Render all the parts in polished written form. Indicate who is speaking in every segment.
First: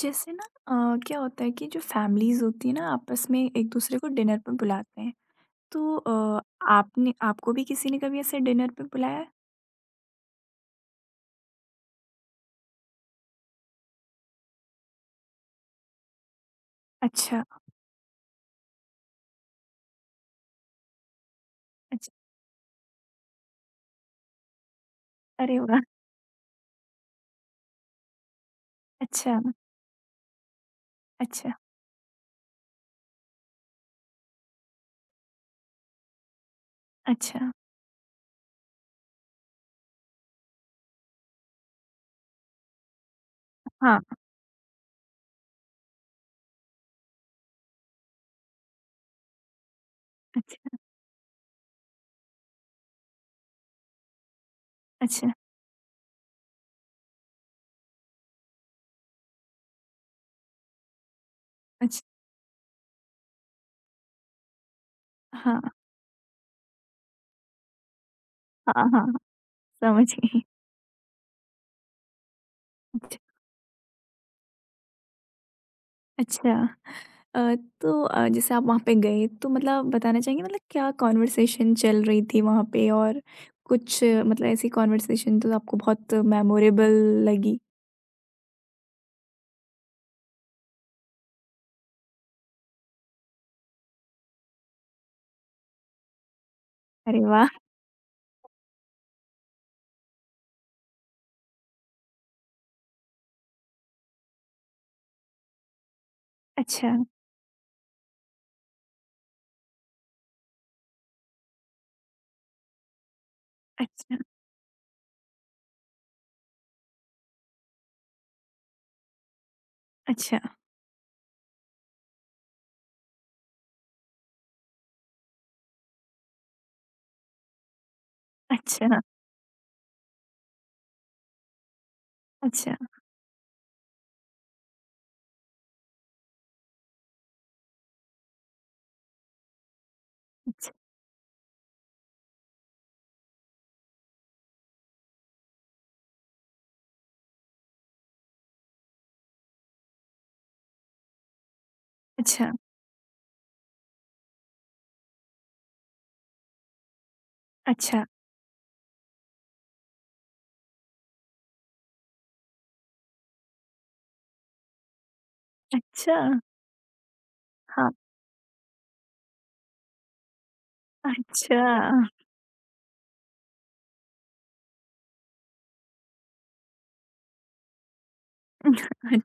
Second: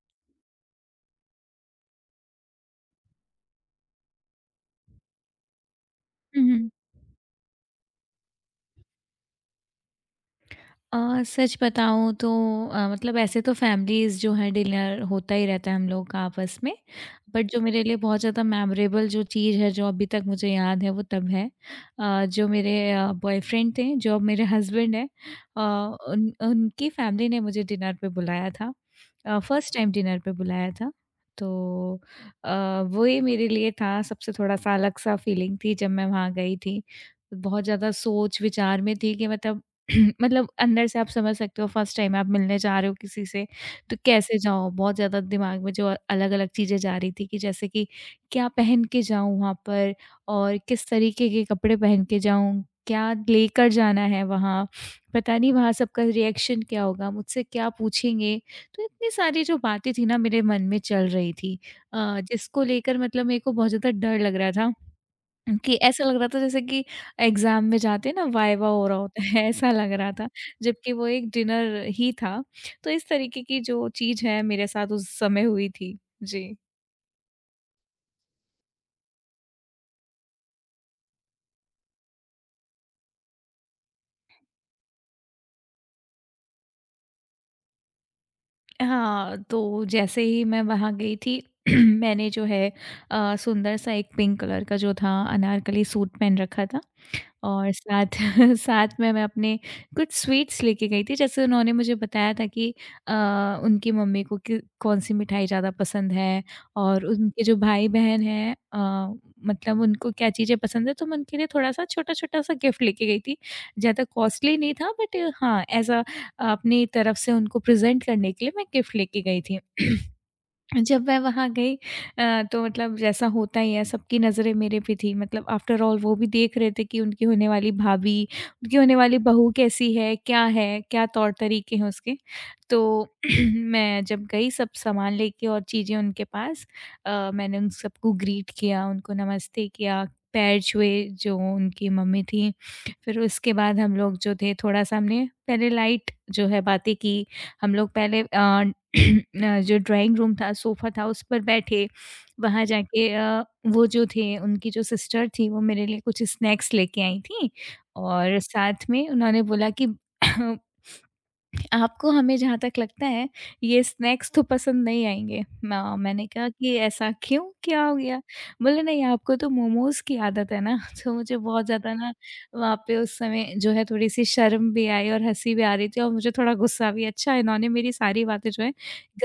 Speaker 1: जैसे ना। क्या होता है कि जो फैमिलीज़ होती है ना आपस में एक दूसरे को डिनर पे बुलाते हैं। तो
Speaker 2: हुँ, हुँ।
Speaker 1: आपने आपको भी किसी ने कभी ऐसे डिनर पे बुलाया है?
Speaker 2: सच बताऊँ तो मतलब ऐसे तो फैमिलीज़ जो हैं डिनर होता ही रहता है हम लोग का आपस में।
Speaker 1: अच्छा,
Speaker 2: बट जो मेरे लिए बहुत ज़्यादा मेमोरेबल जो चीज़ है, जो अभी तक मुझे याद है वो तब है
Speaker 1: अच्छा,
Speaker 2: जो मेरे बॉयफ्रेंड थे, जो अब मेरे हस्बैंड हैं।
Speaker 1: अरे
Speaker 2: अ,
Speaker 1: वाह!
Speaker 2: उन उनकी फैमिली ने मुझे डिनर पे बुलाया था।
Speaker 1: अच्छा,
Speaker 2: फर्स्ट टाइम डिनर पे बुलाया था। तो
Speaker 1: अच्छा,
Speaker 2: अ, वो ही मेरे लिए था, सबसे थोड़ा-सा अलग-सा फीलिंग थी जब मैं वहाँ गई थी।
Speaker 1: अच्छा,
Speaker 2: बहुत ज़्यादा सोच-विचार में थी कि मतलब मतलब अंदर से आप समझ सकते हो फर्स्ट टाइम आप मिलने जा रहे हो किसी से, तो
Speaker 1: हाँ,
Speaker 2: कैसे जाओ, बहुत ज़्यादा दिमाग में जो अलग अलग चीज़ें जा रही थी कि जैसे कि क्या पहन के जाऊँ वहाँ पर, और
Speaker 1: अच्छा,
Speaker 2: किस तरीके के कपड़े पहन के जाऊँ, क्या लेकर जाना है वहाँ,
Speaker 1: अच्छा,
Speaker 2: पता नहीं वहाँ सबका रिएक्शन क्या होगा, मुझसे क्या पूछेंगे। तो इतनी सारी जो बातें थी ना मेरे मन में चल रही थी
Speaker 1: अच्छा,
Speaker 2: जिसको लेकर मतलब मेरे को बहुत ज़्यादा डर लग रहा था,
Speaker 1: हाँ,
Speaker 2: कि ऐसा लग रहा था जैसे कि एग्ज़ाम में जाते हैं ना, वाइवा
Speaker 1: हाँ,
Speaker 2: हो रहा
Speaker 1: हाँ, हाँ,
Speaker 2: होता है ऐसा लग रहा
Speaker 1: समझ
Speaker 2: था,
Speaker 1: गई।
Speaker 2: जबकि वो एक डिनर ही था। तो इस
Speaker 1: अच्छा,
Speaker 2: तरीके की जो चीज़ है मेरे साथ उस समय हुई थी।
Speaker 1: अच्छा।
Speaker 2: जी।
Speaker 1: अ, तो जैसे आप वहाँ पे गए तो मतलब बताना चाहेंगे मतलब क्या कन्वर्सेशन चल रही थी वहाँ पे, और कुछ मतलब ऐसी कन्वर्सेशन तो आपको बहुत मेमोरेबल लगी?
Speaker 2: हाँ, तो जैसे ही मैं वहाँ गई थी मैंने जो है सुंदर सा एक पिंक कलर का जो था अनारकली सूट पहन रखा था,
Speaker 1: अरे वाह!
Speaker 2: और साथ साथ में मैं अपने कुछ स्वीट्स लेके गई थी। जैसे उन्होंने मुझे बताया था कि अ, उनकी मम्मी को कि कौन-सी मिठाई ज़्यादा पसंद है,
Speaker 1: अच्छा,
Speaker 2: और उनके जो भाई-बहन हैं, मतलब उनको क्या चीज़ें पसंद है, तो मैं उनके लिए थोड़ा-सा छोटा-छोटा सा गिफ्ट लेके गई थी। ज़्यादा
Speaker 1: अच्छा,
Speaker 2: कॉस्टली नहीं था, बट हाँ, एज़ अ अपनी तरफ से उनको प्रेज़ेंट करने के लिए मैं गिफ्ट लेके गई थी।
Speaker 1: अच्छा,
Speaker 2: जब मैं वहाँ गई तो मतलब जैसा होता ही है, सबकी नज़रें मेरे पे थी, मतलब आफ्टर ऑल वो भी देख रहे थे कि उनकी होने वाली भाभी, उनकी होने
Speaker 1: अच्छा,
Speaker 2: वाली बहू कैसी है, क्या तौर-तरीके हैं उसके।
Speaker 1: अच्छा,
Speaker 2: तो मैं जब गई सब सामान लेके और चीज़ें उनके पास, मैंने उन सबको ग्रीट किया, उनको नमस्ते किया, पैर छुए जो उनकी मम्मी थी। फिर उसके बाद हम लोग जो थे थोड़ा-सा हमने पहले लाइट जो है बातें की। हम लोग पहले जो ड्राइंग रूम था, सोफ़ा था, उस पर बैठे।
Speaker 1: अच्छा,
Speaker 2: वहाँ जाके वो जो थे, उनकी जो सिस्टर थी, वो मेरे लिए कुछ स्नैक्स लेके आई थीं,
Speaker 1: अच्छा,
Speaker 2: और साथ में उन्होंने बोला कि आपको हमें जहाँ तक लगता है ये स्नैक्स तो पसंद नहीं आएँगे।
Speaker 1: अच्छा,
Speaker 2: ना मैंने
Speaker 1: अच्छा,
Speaker 2: कहा कि ऐसा क्यों? क्या
Speaker 1: हाँ,
Speaker 2: हो गया? बोले नहीं आपको तो मोमोज़ की आदत है ना। तो मुझे
Speaker 1: अच्छा,
Speaker 2: बहुत ज़्यादा ना वहाँ पे उस समय जो है थोड़ी-सी शर्म भी आई, और हँसी भी आ रही थी, और मुझे थोड़ा गुस्सा भी, अच्छा इन्होंने मेरी सारी बातें जो है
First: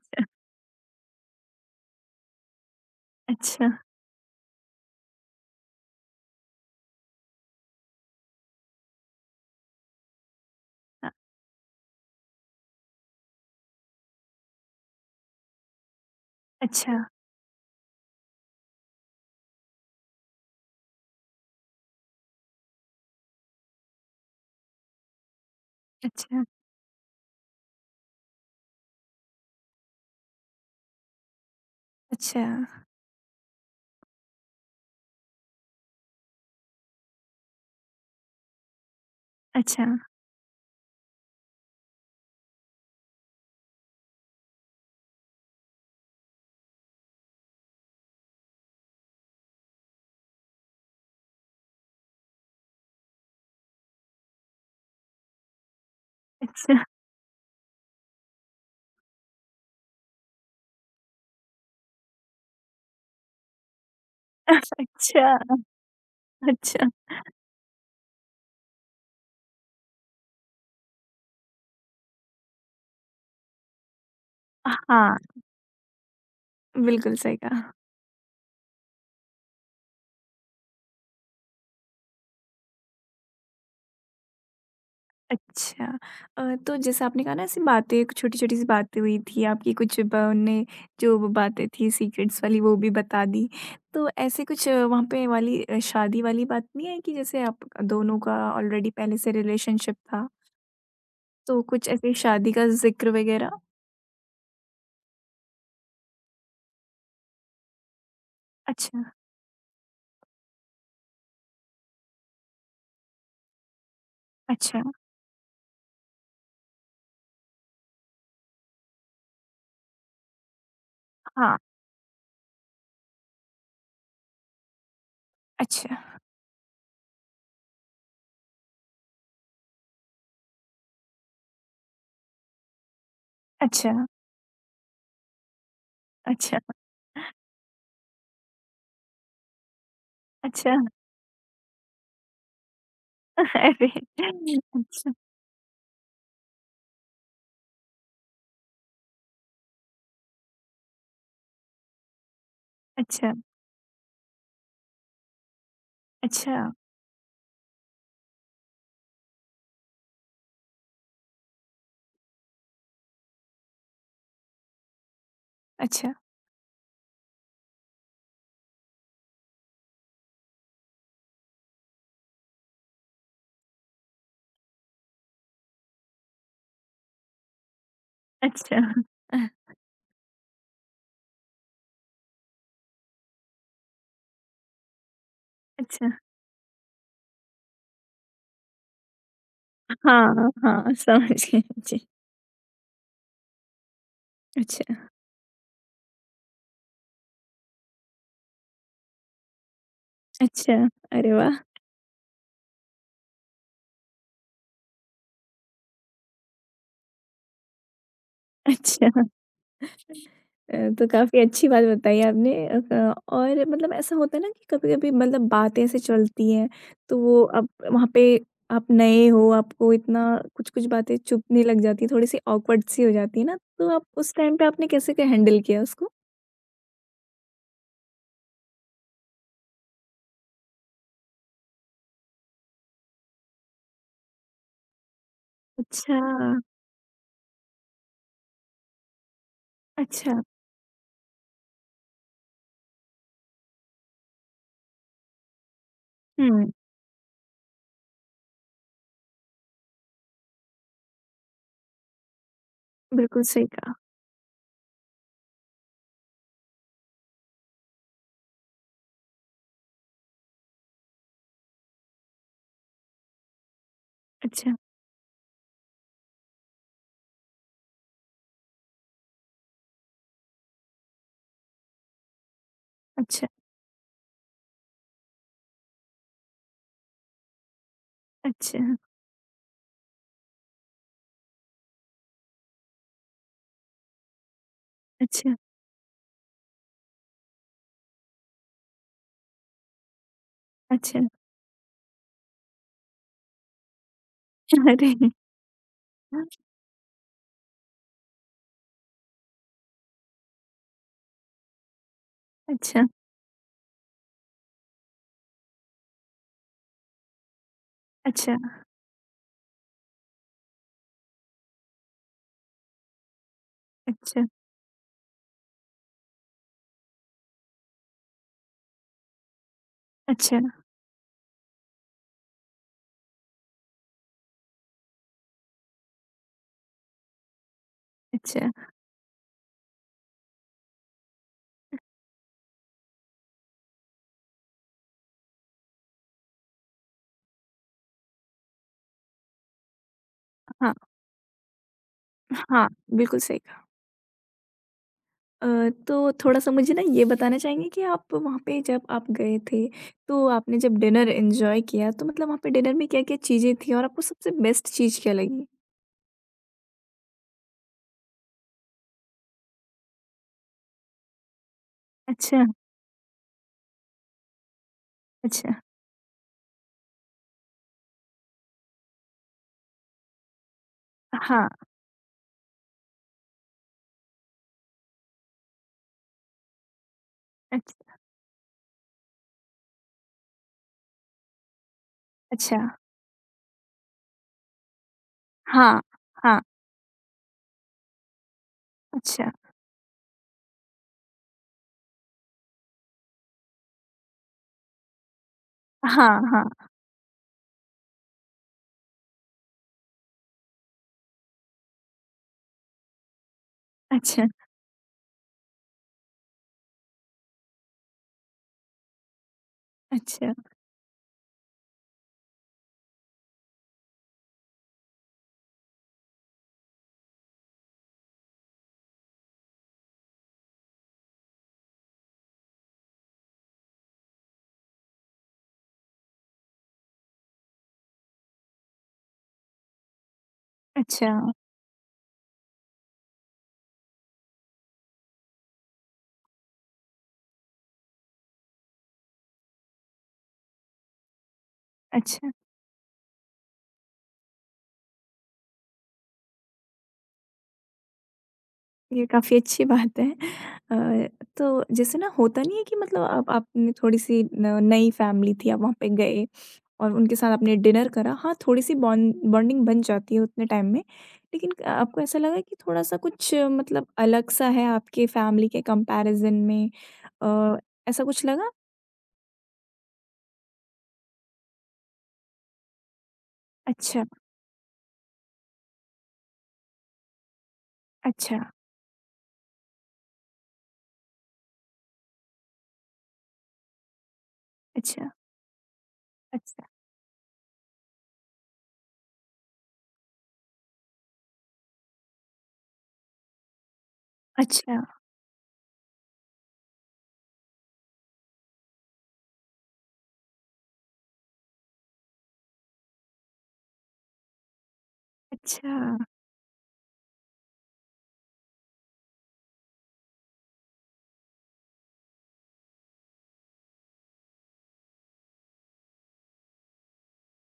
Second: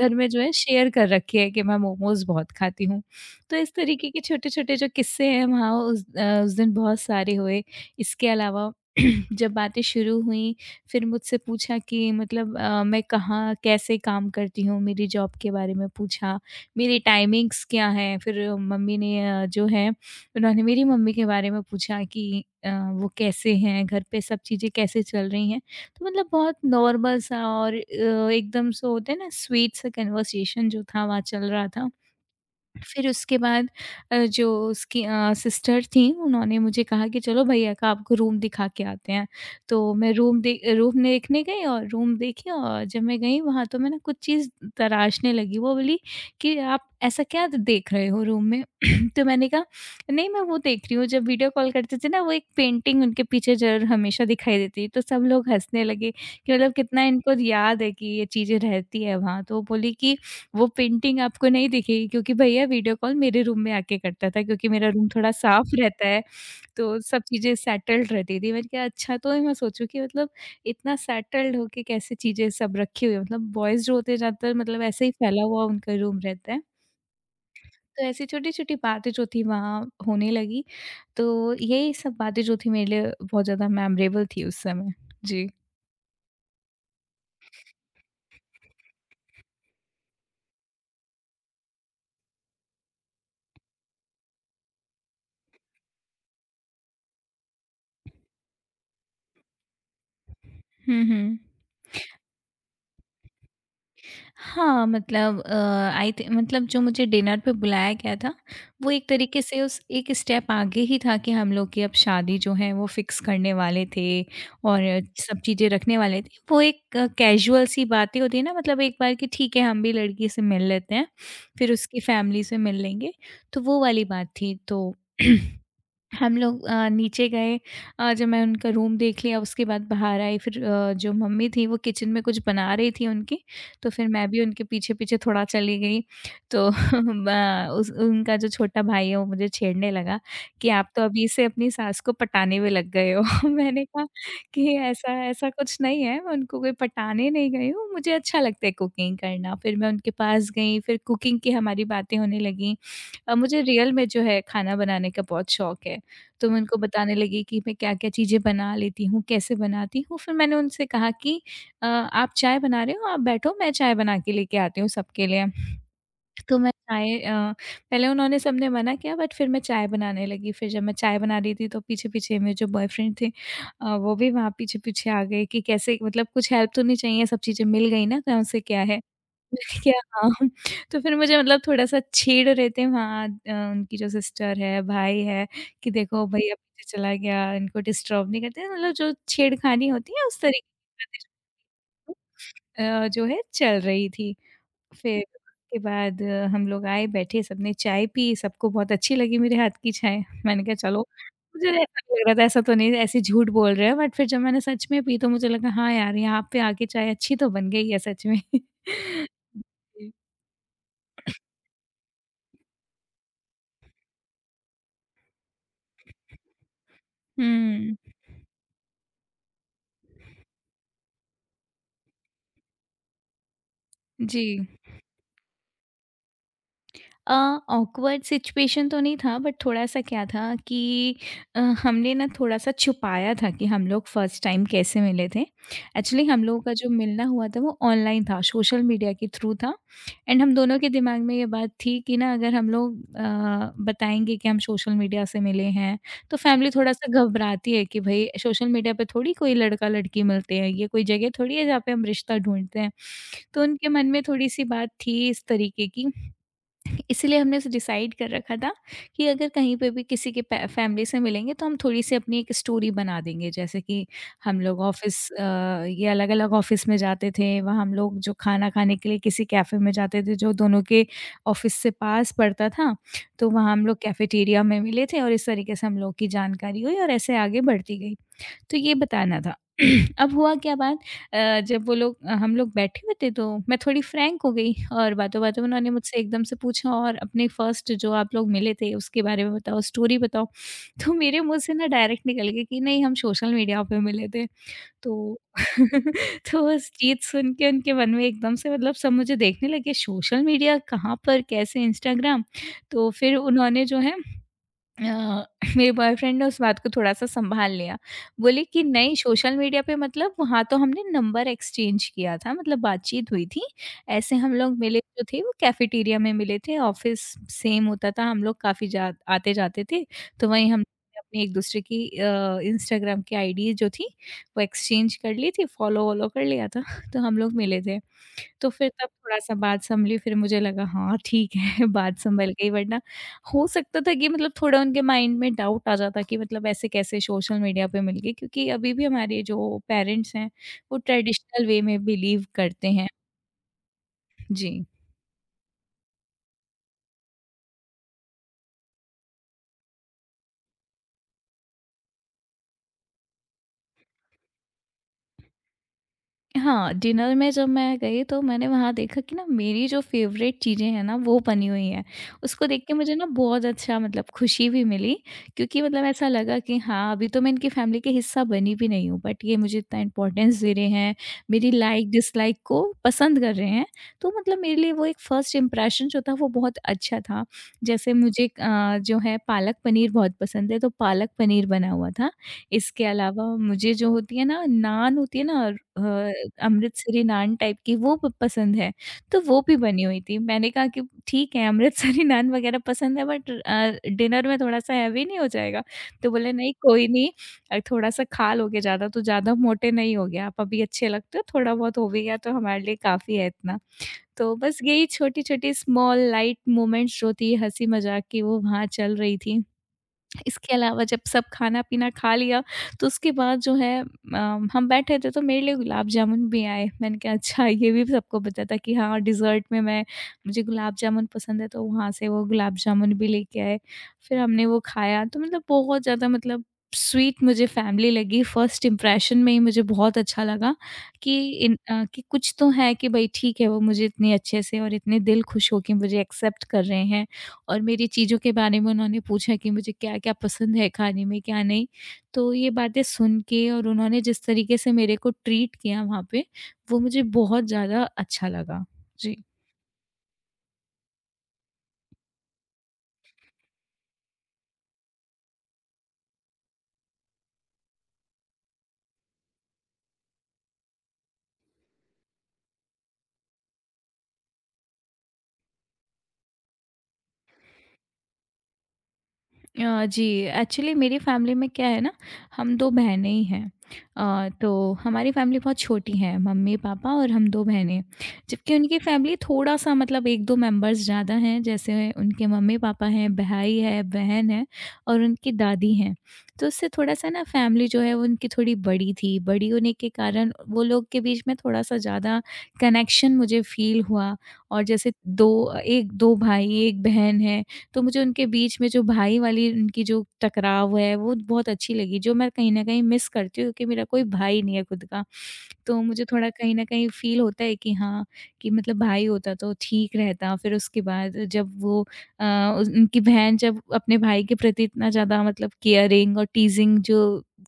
Speaker 2: घर में जो है शेयर कर रखी है कि मैं मोमोज़ बहुत खाती हूँ। तो
Speaker 1: अच्छा,
Speaker 2: इस तरीके के छोटे-छोटे जो किस्से हैं वहाँ उस उस दिन बहुत सारे हुए। इसके अलावा जब बातें शुरू हुई, फिर
Speaker 1: अ,
Speaker 2: मुझसे पूछा कि मतलब मैं कहाँ कैसे काम करती हूँ, मेरी जॉब के बारे में पूछा,
Speaker 1: अच्छा,
Speaker 2: मेरी टाइमिंग्स क्या हैं? फिर मम्मी ने जो है उन्होंने मेरी मम्मी के बारे में पूछा कि वो कैसे हैं? घर पे सब चीज़ें कैसे चल रही हैं? तो मतलब
Speaker 1: अच्छा,
Speaker 2: बहुत नॉर्मल सा और एकदम से होता है ना स्वीट सा कन्वर्सेशन, जो था वहाँ चल रहा था।
Speaker 1: अच्छा,
Speaker 2: फिर उसके बाद जो उसकी सिस्टर थीं उन्होंने मुझे कहा कि चलो भैया का आपको रूम दिखा के आते हैं। तो
Speaker 1: अच्छा,
Speaker 2: मैं रूम देखने गई और रूम देखी, और जब मैं गई वहाँ तो मैं ना कुछ चीज़ तराशने लगी। वो बोली कि आप ऐसा क्या देख रहे हो रूम में? तो मैंने कहा नहीं मैं वो देख रही हूँ, जब वीडियो कॉल करते थे ना वो एक पेंटिंग उनके पीछे ज़रूर हमेशा दिखाई देती है। तो सब लोग हँसने लगे कि मतलब
Speaker 1: अच्छा,
Speaker 2: कितना इनको याद है कि ये चीज़ें रहती है वहाँ। तो वो बोली कि वो पेंटिंग आपको नहीं दिखेगी क्योंकि भैया वीडियो कॉल मेरे रूम में आके करता था, क्योंकि मेरा रूम थोड़ा
Speaker 1: अच्छा,
Speaker 2: साफ रहता है,
Speaker 1: अच्छा,
Speaker 2: तो सब चीज़ें सेटल्ड रहती थी। मैंने कहा अच्छा, तो मैं सोचूँ कि मतलब इतना सेटल्ड होके कैसे चीज़ें सब रखी हुई है, मतलब बॉयज़ जो होते हैं ज़्यादातर मतलब ऐसे ही
Speaker 1: हाँ,
Speaker 2: फैला हुआ उनका रूम रहता है।
Speaker 1: बिल्कुल सही कहा।
Speaker 2: तो ऐसी छोटी-छोटी बातें जो थी वहाँ होने लगी, तो यही सब बातें जो थी मेरे लिए बहुत ज़्यादा मेमोरेबल थी उस समय। जी।
Speaker 1: अच्छा। तो जैसे आपने कहा ना ऐसी बातें छोटी-छोटी सी बातें हुई थी आपकी, कुछ ब उनने जो वो बातें थी सीक्रेट्स वाली वो भी बता दी। तो ऐसे कुछ वहाँ पे वाली शादी वाली बात नहीं आई कि जैसे आप दोनों का ऑलरेडी पहले से रिलेशनशिप था,
Speaker 2: हुँ, हुँ।
Speaker 1: तो कुछ ऐसे शादी का ज़िक्र वग़ैरह?
Speaker 2: हाँ, मतलब आई थि मतलब जो मुझे डिनर पे बुलाया गया था, वो
Speaker 1: अच्छा,
Speaker 2: एक तरीके से उस एक स्टेप आगे ही था कि हम लोग की अब शादी जो है वो फ़िक्स करने वाले थे
Speaker 1: अच्छा,
Speaker 2: और सब चीज़ें रखने वाले थे। वो एक कैज़ुअल सी बातें होती है ना, मतलब एक बार कि ठीक है हम भी लड़की से मिल लेते हैं,
Speaker 1: हाँ,
Speaker 2: फिर उसकी फैमिली से मिल लेंगे, तो वो वाली बात थी तो
Speaker 1: अच्छा,
Speaker 2: हम लोग नीचे गए, जब मैं उनका रूम देख लिया उसके बाद बाहर आई, फिर जो मम्मी थी वो किचन में कुछ बना रही थी उनकी, तो
Speaker 1: अच्छा,
Speaker 2: फिर मैं भी उनके पीछे-पीछे थोड़ा चली गई।
Speaker 1: अच्छा,
Speaker 2: तो ब उस उनका जो छोटा भाई है वो मुझे छेड़ने लगा कि
Speaker 1: अच्छा।
Speaker 2: आप तो अभी से अपनी सास को पटाने में लग गए हो। मैंने
Speaker 1: अरे!
Speaker 2: कहा कि
Speaker 1: अच्छा,
Speaker 2: ऐसा ऐसा कुछ नहीं है, मैं उनको कोई पटाने नहीं गई हूँ, मुझे अच्छा लगता है कुकिंग करना। फिर मैं उनके पास गई, फिर कुकिंग की हमारी बातें होने लगीं।
Speaker 1: अच्छा,
Speaker 2: मुझे रियल में जो है खाना बनाने का बहुत शौक है। तो मैं
Speaker 1: अच्छा,
Speaker 2: उनको बताने लगी कि मैं क्या-क्या चीज़ें बना लेती हूँ, कैसे बनाती हूँ। फिर मैंने उनसे कहा कि आप चाय बना रहे हो, आप बैठो मैं चाय बना के लेके आती हूँ सबके लिए।
Speaker 1: अच्छा,
Speaker 2: तो मैं चाय पहले उन्होंने सबने मना किया, बट फिर मैं चाय बनाने लगी। फिर जब मैं चाय बना रही थी तो पीछे-पीछे मेरे जो बॉयफ्रेंड थे वो भी वहाँ पीछे-पीछे आ गए, कि कैसे, मतलब कुछ हेल्प तो नहीं चाहिए, सब चीज़ें मिल गई ना, कहाँ से
Speaker 1: अच्छा,
Speaker 2: क्या है। क्या! हाँ। तो फिर मुझे मतलब थोड़ा-सा छेड़ रहे थे वहाँ उनकी जो सिस्टर है, भाई है, कि
Speaker 1: अच्छा।
Speaker 2: देखो भैया पीछे चला गया, इनको डिस्टर्ब नहीं करते, मतलब जो छेड़खानी होती है उस
Speaker 1: हाँ,
Speaker 2: तरीके
Speaker 1: हाँ,
Speaker 2: की बातें
Speaker 1: समझ गई। जी।
Speaker 2: जो है चल रही थी।
Speaker 1: अच्छा,
Speaker 2: फिर उसके बाद हम लोग आए, बैठे, सबने चाय पी, सबको बहुत अच्छी लगी मेरे हाथ की चाय। मैंने
Speaker 1: अच्छा।
Speaker 2: कहा चलो,
Speaker 1: अरे वाह!
Speaker 2: मुझे ऐसा लग रहा था ऐसा तो नहीं ऐसे झूठ बोल रहे हैं, बट फिर जब मैंने सच में पी तो मुझे लगा हाँ यार, यहाँ पे आके चाय अच्छी तो बन गई है सच में।
Speaker 1: अच्छा।
Speaker 2: जी।
Speaker 1: तो काफ़ी अच्छी बात बताई आपने। अ, क और मतलब ऐसा होता है ना कि कभी-कभी मतलब बातें ऐसे चलती हैं, तो वो अब
Speaker 2: हुँ।
Speaker 1: वहाँ पे आप नए हो, आपको इतना कुछ-कुछ बातें चुभने लग जाती हैं, थोड़ी-सी ऑकवर्ड सी हो जाती है ना, तो आप उस
Speaker 2: जी।
Speaker 1: टाइम पे आपने कैसे क हैंडल किया उसको?
Speaker 2: अ ऑकवर्ड सिचुएशन तो नहीं था बट थोड़ा सा क्या था कि हमने ना थोड़ा सा छुपाया था कि हम लोग फर्स्ट टाइम कैसे मिले थे।
Speaker 1: अच्छा,
Speaker 2: एक्चुअली हम लोगों का जो मिलना हुआ था वो ऑनलाइन था, सोशल मीडिया के थ्रू था। एंड
Speaker 1: अच्छा।
Speaker 2: हम दोनों के दिमाग में ये बात थी कि ना अगर हम लोग बताएंगे कि हम सोशल मीडिया से मिले हैं, तो फैमिली
Speaker 1: हुँ,
Speaker 2: थोड़ा सा घबराती है कि भाई सोशल मीडिया पे थोड़ी कोई लड़का लड़की मिलते हैं, ये कोई जगह थोड़ी है जहाँ पे हम रिश्ता ढूंढते हैं।
Speaker 1: बिल्कुल
Speaker 2: तो
Speaker 1: सही
Speaker 2: उनके
Speaker 1: कहा।
Speaker 2: मन में थोड़ी सी बात थी इस तरीके की, इसीलिए हमने ऐसे डिसाइड कर रखा था कि अगर कहीं पे भी किसी के फैमिली से मिलेंगे तो हम थोड़ी सी अपनी एक स्टोरी बना देंगे, जैसे कि हम
Speaker 1: अच्छा,
Speaker 2: लोग ऑफिस ये अलग अलग ऑफिस में जाते थे, वहाँ हम लोग जो खाना खाने के लिए किसी कैफ़े में जाते थे जो दोनों के ऑफिस से पास पड़ता था,
Speaker 1: अच्छा,
Speaker 2: तो वहाँ हम लोग कैफेटेरिया में मिले थे, और इस तरीके से हम लोग की जानकारी हुई और ऐसे आगे बढ़ती गई। तो
Speaker 1: अच्छा,
Speaker 2: ये बताना था। अब हुआ क्या बात, जब वो लोग हम लोग बैठे हुए थे तो मैं थोड़ी फ्रैंक हो गई, और
Speaker 1: अच्छा,
Speaker 2: बातों-बातों में उन्होंने मुझसे एकदम से पूछा और अपने फर्स्ट जो आप लोग मिले थे उसके बारे में बताओ, स्टोरी बताओ। तो
Speaker 1: अच्छा।
Speaker 2: मेरे मुँह से ना डायरेक्ट निकल गया कि नहीं हम सोशल मीडिया पे मिले थे।
Speaker 1: अरे!
Speaker 2: तो तो उस चीज़ सुन के उनके मन में एकदम से मतलब सब मुझे देखने लगे, सोशल मीडिया कहाँ पर, कैसे, इंस्टाग्राम?
Speaker 1: अच्छा,
Speaker 2: तो फिर उन्होंने जो है अ, मेरे बॉयफ्रेंड ने उस बात को थोड़ा-सा सँभाल लिया।
Speaker 1: अच्छा,
Speaker 2: बोले कि नहीं सोशल मीडिया पे मतलब वहाँ तो हमने नंबर एक्सचेंज किया था, मतलब बातचीत हुई थी। ऐसे
Speaker 1: अच्छा,
Speaker 2: हम लोग मिले जो थे वो कैफ़ेटेरिया में मिले थे, ऑफ़िस सेम होता था, हम लोग काफ़ी जा आते-जाते थे। तो
Speaker 1: अच्छा,
Speaker 2: वहीं हमने अपनी एक-दूसरे की इंस्टाग्राम की आईडीज़ जो थी, वो एक्सचेंज कर ली थी, फ़ॉलो-वॉलो कर लिया था। तो हम लोग मिले थे। तो
Speaker 1: अच्छा।
Speaker 2: फिर तब थोड़ा-सा बात सँभली, फिर मुझे लगा हाँ, ठीक है। बात सँभल गई, वरना हो सकता था कि मतलब थोड़ा उनके माइंड में डाउट आ जाता कि मतलब ऐसे कैसे सोशल मीडिया पे मिल गई, क्योंकि अभी भी हमारे जो पेरेंट्स हैं,
Speaker 1: हाँ।
Speaker 2: वो ट्रेडिशनल वे में बिलीव
Speaker 1: हाँ,
Speaker 2: करते हैं।
Speaker 1: बिल्कुल सही कहा।
Speaker 2: जी।
Speaker 1: तो थोड़ा-सा मुझे ना ये बताना चाहेंगे कि आप वहाँ पे जब आप गए थे, तो आपने जब डिनर एन्जॉय किया, तो मतलब वहाँ पे डिनर में क्या-क्या चीज़ें थीं और आपको सबसे बेस्ट चीज़ क्या लगी?
Speaker 2: हाँ, डिनर में जब मैं गई तो मैंने वहाँ देखा कि ना मेरी जो फ़ेवरेट चीज़ें हैं ना वो बनी हुई हैं।
Speaker 1: अच्छा,
Speaker 2: उसको देख के मुझे ना बहुत अच्छा मतलब खुशी भी मिली,
Speaker 1: अच्छा।
Speaker 2: क्योंकि मतलब ऐसा लगा कि हाँ, अभी तो मैं इनकी फ़ैमिली के हिस्सा बनी भी नहीं हूँ, बट ये मुझे इतना इम्पोर्टेंस दे रहे हैं,
Speaker 1: हाँ।
Speaker 2: मेरी लाइक डिसलाइक को पसंद कर रहे हैं। तो मतलब मेरे लिए वो एक फ़र्स्ट इम्प्रेशन जो था वो बहुत अच्छा था।
Speaker 1: अच्छ
Speaker 2: जैसे मुझे जो है पालक पनीर बहुत पसंद है, तो पालक पनीर बना हुआ था।
Speaker 1: अच्छा।
Speaker 2: इसके अलावा मुझे जो होती है ना नान होती है ना
Speaker 1: हाँ,
Speaker 2: अ
Speaker 1: हाँ,
Speaker 2: अमृतसरी नान टाइप की वो प पसंद है, तो
Speaker 1: अच्छा।
Speaker 2: वो भी बनी हुई थी। मैंने कहा कि ठीक है, अमृतसरी नान वग़ैरह पसंद है, बट डिनर में थोड़ा-सा हेवी नहीं हो जाएगा? तो
Speaker 1: हाँ,
Speaker 2: बोले
Speaker 1: हाँ,
Speaker 2: नहीं, कोई नहीं, थोड़ा-सा खा लोगे ज़्यादा तो ज़्यादा मोटे नहीं होगे, आप अभी अच्छे लगते हो, थोड़ा बहुत हो भी गया तो हमारे लिए काफ़ी है इतना।
Speaker 1: अच्छा,
Speaker 2: तो बस यही छोटी-छोटी स्मॉल लाइट मोमेंट्स जो थी हँसी मज़ाक की वो वहाँ चल रही थी।
Speaker 1: अच्छा,
Speaker 2: इसके अलावा जब सब खाना-पीना खा लिया, तो उसके बाद जो है हम बैठे थे तो मेरे लिए गुलाब जामुन भी आए। मैंने कहा अच्छा, ये भी सबको पता था कि हाँ, डिज़र्ट में मैं मुझे गुलाब जामुन पसंद है, तो वहाँ से वो गुलाब जामुन भी लेके आए। फिर हमने वो खाया, तो मतलब बहुत ज़्यादा मतलब स्वीट मुझे फैमिली लगी। फर्स्ट इम्प्रेशन में ही मुझे बहुत अच्छा लगा
Speaker 1: अच्छा,
Speaker 2: कि कि कुछ तो है कि भई ठीक है, वो मुझे इतने अच्छे से और इतने दिल खुश हो के मुझे एक्सेप्ट कर रहे हैं। और मेरी चीज़ों के बारे में उन्होंने पूछा कि मुझे क्या-क्या पसंद है खाने में, क्या नहीं।
Speaker 1: अच्छा।
Speaker 2: तो ये बातें सुन के और उन्होंने जिस तरीके से मेरे को ट्रीट किया वहाँ पे, वो मुझे बहुत ज़्यादा अच्छा लगा।
Speaker 1: ये
Speaker 2: जी।
Speaker 1: काफ़ी अच्छी बात है। अ, तो जैसे ना होता नहीं है कि मतलब अब आपने थोड़ी-सी न नई फैमिली थी, आप वहाँ पे गए और उनके साथ आपने डिनर करा, हाँ, थोड़ी-सी बॉन्डिंग बन जाती है उतने टाइम में। लेकिन आपको ऐसा लगा कि थोड़ा-सा कुछ मतलब अलग-सा है आपके फैमिली के कंपैरिज़न में, अ, ऐसा कुछ लगा?
Speaker 2: जी, एक्चुअली मेरी फैमिली में क्या है ना, हम 2 बहनें ही हैं।
Speaker 1: अच्छा,
Speaker 2: तो हमारी फैमिली बहुत छोटी है, मम्मी पापा और हम 2 बहनें।
Speaker 1: अच्छा,
Speaker 2: जबकि उनकी फैमिली थोड़ा-सा मतलब 1-2 मेंबर्स ज़्यादा हैं, जैसे उनके मम्मी पापा हैं, भाई है, बहन है और
Speaker 1: अच्छा,
Speaker 2: उनकी दादी हैं। तो
Speaker 1: अच्छा,
Speaker 2: उससे थोड़ा-सा ना फैमिली जो है वो उनकी थोड़ी बड़ी थी। बड़ी होने के कारण वो लोग के बीच में थोड़ा-सा ज़्यादा कनेक्शन मुझे फ़ील हुआ। और
Speaker 1: अच्छा,
Speaker 2: जैसे 2 1 2 भाई 1 बहन है, तो मुझे उनके बीच में जो भाई वाली उनकी जो टकराव है वो बहुत अच्छी लगी, जो मैं कहीं न कहीं मिस करती हूँ, क्योंकि मेरा कोई भाई नहीं है खुद का।
Speaker 1: अच्छा,
Speaker 2: तो मुझे थोड़ा कहीं न कहीं फ़ील होता है कि हाँ, कि मतलब भाई होता तो ठीक रहता। फिर उसके बाद जब वो अ, उनकी बहन जब अपने भाई के प्रति इतना ज़्यादा मतलब केयरिंग और टीज़िंग जो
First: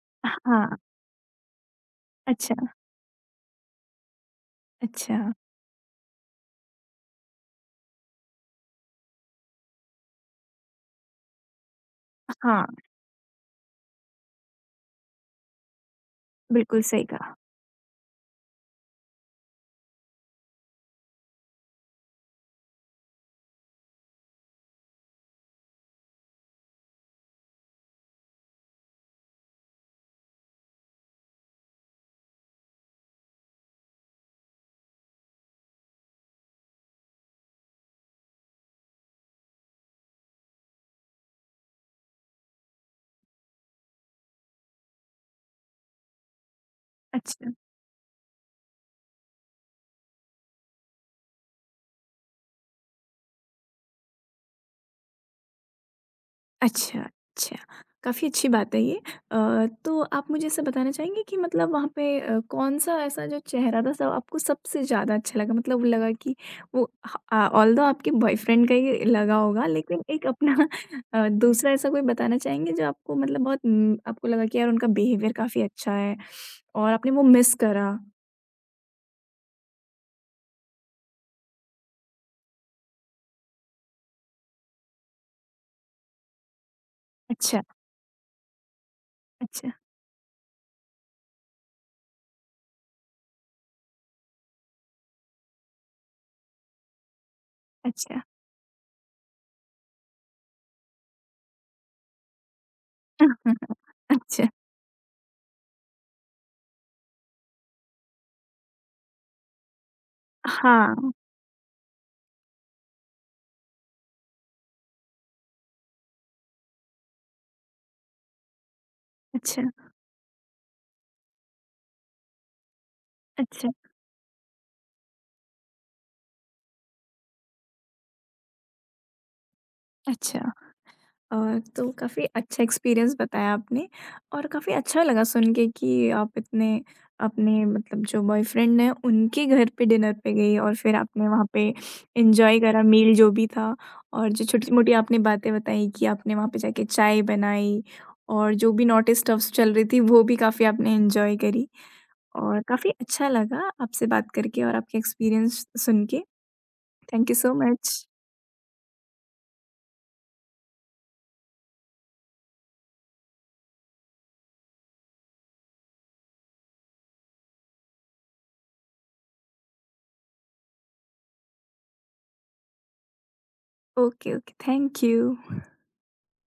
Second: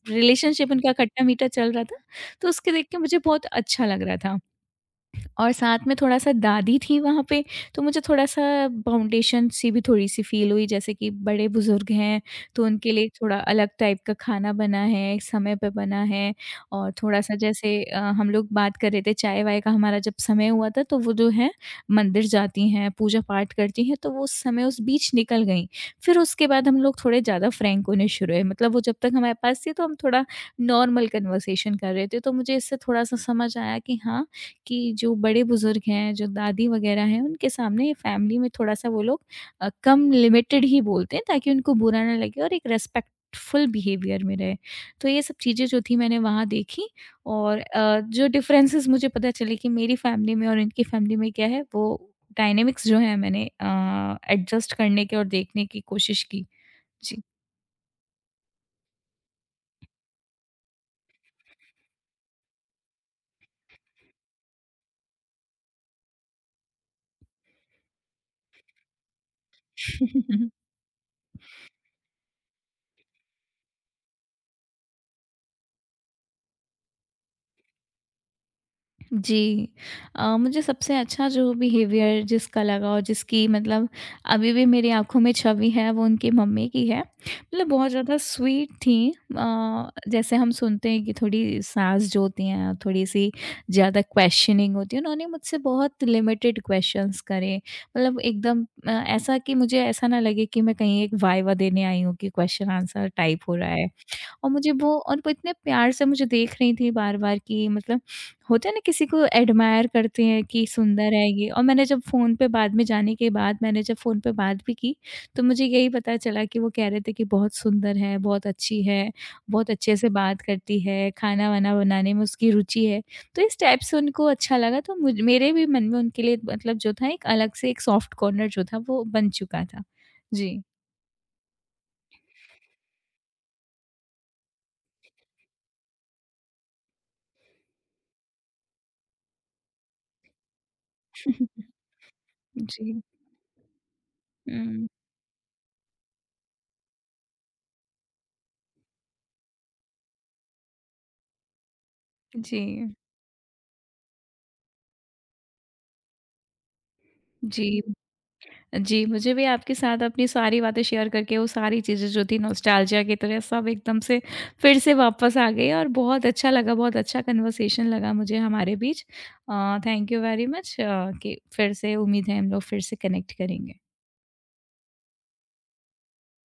Speaker 2: रिलेशनशिप
Speaker 1: हाँ,
Speaker 2: उनका खट्टा-मीठा चल रहा था, तो
Speaker 1: अच्छा,
Speaker 2: उसके देख के मुझे बहुत अच्छा लग रहा था।
Speaker 1: अच्छा,
Speaker 2: और साथ में थोड़ा-सा दादी थी वहाँ पे, तो मुझे थोड़ा-सा बाउंडेशन सी भी थोड़ी-सी फ़ील हुई, जैसे कि बड़े-बुज़ुर्ग हैं, तो
Speaker 1: हाँ,
Speaker 2: उनके लिए थोड़ा अलग टाइप का खाना बना है, समय पे बना है।
Speaker 1: बिल्कुल
Speaker 2: और
Speaker 1: सही
Speaker 2: थोड़ा-सा
Speaker 1: कहा।
Speaker 2: जैसे हम लोग बात कर रहे थे, चाय-वाय का हमारा जब समय हुआ था, तो वो जो है मंदिर जाती हैं, पूजा-पाठ करती हैं, तो वो उस समय उस बीच निकल गईं। फिर उसके बाद हम लोग थोड़े ज़्यादा फ्रैंक होने शुरू हुए, मतलब वो जब तक हमारे पास थी, तो हम थोड़ा नॉर्मल कन्वर्सेशन कर रहे थे, तो मुझे इससे थोड़ा-सा समझ आया कि हाँ, कि जो बड़े-बुज़ुर्ग हैं, जो दादी वग़ैरह हैं, उनके सामने फैमिली में थोड़ा-सा वो लोग कम लिमिटेड ही बोलते हैं, ताकि उनको बुरा ना लगे और एक रिस्पेक्टफुल बिहेवियर में रहे। तो ये सब चीज़ें जो थी मैंने वहाँ देखी।
Speaker 1: अच्छा।
Speaker 2: और जो डिफरेंसेस मुझे पता चले कि मेरी फैमिली में और इनकी फैमिली में क्या है, वो डायनामिक्स जो हैं मैंने एडजस्ट करने के और देखने की कोशिश की।
Speaker 1: अच्छा,
Speaker 2: जी।
Speaker 1: अच्छा। काफ़ी अच्छी बात है ये। तो आप मुझे ऐसा बताना चाहेंगे कि मतलब वहाँ पे कौन-सा ऐसा जो चेहरा था सब आपको सबसे ज़्यादा अच्छा लगा? मतलब लगा कि वो ऑल्दो आपके बॉयफ्रेंड का ही लगा होगा, लेकिन एक अपना दूसरा ऐसा कोई बताना चाहेंगे जो आपको मतलब बहुत आपको लगा कि यार उनका बिहेवियर काफ़ी अच्छा है और आपने वो मिस करा?
Speaker 2: जी। मुझे सबसे अच्छा जो बिहेवियर जिसका लगा और जिसकी मतलब अभी भी मेरी आँखों में छवि है वो उनकी मम्मी की है।
Speaker 1: अच्छा,
Speaker 2: मतलब बहुत ज़्यादा स्वीट थीं।
Speaker 1: अच्छा,
Speaker 2: जैसे हम सुनते हैं कि थोड़ी सास जो होती हैं थोड़ी-सी ज़्यादा क्वेश्चनिंग होती है, उन्होंने मुझसे बहुत लिमिटेड क्वेश्चन्स करे। मतलब
Speaker 1: अच्छा।
Speaker 2: एकदम ऐसा कि मुझे ऐसा ना लगे कि मैं कहीं एक वाइवा देने आई हूँ कि क्वेश्चन आंसर टाइप हो रहा है। और
Speaker 1: अच्छा।
Speaker 2: मुझे वो इतने प्यार से मुझे देख रही थी बार-बार कि मतलब होता है ना, किसी को एडमायर करते हैं कि
Speaker 1: हाँ।
Speaker 2: सुंदर है ये। और मैंने जब फ़ोन पे बाद में जाने के बाद मैंने जब फ़ोन पे बात भी की, तो मुझे यही पता चला कि वो कह रहे थे कि बहुत सुंदर है, बहुत अच्छी है,
Speaker 1: अच्छा,
Speaker 2: बहुत अच्छे से बात करती है, खाना-वाना बनाने में उसकी रुचि है। तो इस
Speaker 1: अच्छा,
Speaker 2: टाइप से उनको अच्छा लगा, तो मुझ मेरे भी मन में उनके लिए मतलब जो था एक अलग से एक सॉफ्ट कॉर्नर जो था वो बन चुका था।
Speaker 1: अच्छा।
Speaker 2: जी।
Speaker 1: और तो काफ़ी अच्छा एक्सपीरियंस बताया आपने, और काफ़ी अच्छा लगा सुन के कि आप इतने अपने मतलब जो बॉयफ्रेंड हैं उनके घर पे डिनर पे गई और फिर आपने वहाँ पे एंजॉय करा
Speaker 2: जी।
Speaker 1: मील जो भी था, और जो छोटी
Speaker 2: हुँ।
Speaker 1: मोटी आपने बातें बताई कि आपने वहाँ पे जाके चाय बनाई और जो भी नॉटी स्टफ्स चल रही थी वो भी काफ़ी आपने एंजॉय करी, और
Speaker 2: जी।
Speaker 1: काफ़ी अच्छा लगा आपसे बात करके और आपके एक्सपीरियंस सुन के। थैंक यू सो
Speaker 2: जी।
Speaker 1: मच।
Speaker 2: जी, मुझे भी आपके साथ अपनी सारी बातें शेयर करके वो सारी चीज़ें जो थी नॉस्टैल्जिया की तरह सब एकदम से फिर से वापस आ गई, और बहुत अच्छा लगा, बहुत अच्छा कन्वर्सेशन लगा मुझे हमारे बीच। Thank you very much. कि फिर से उम्मीद है हम लोग फिर से कनेक्ट करेंगे।
Speaker 1: Okay okay, thank you.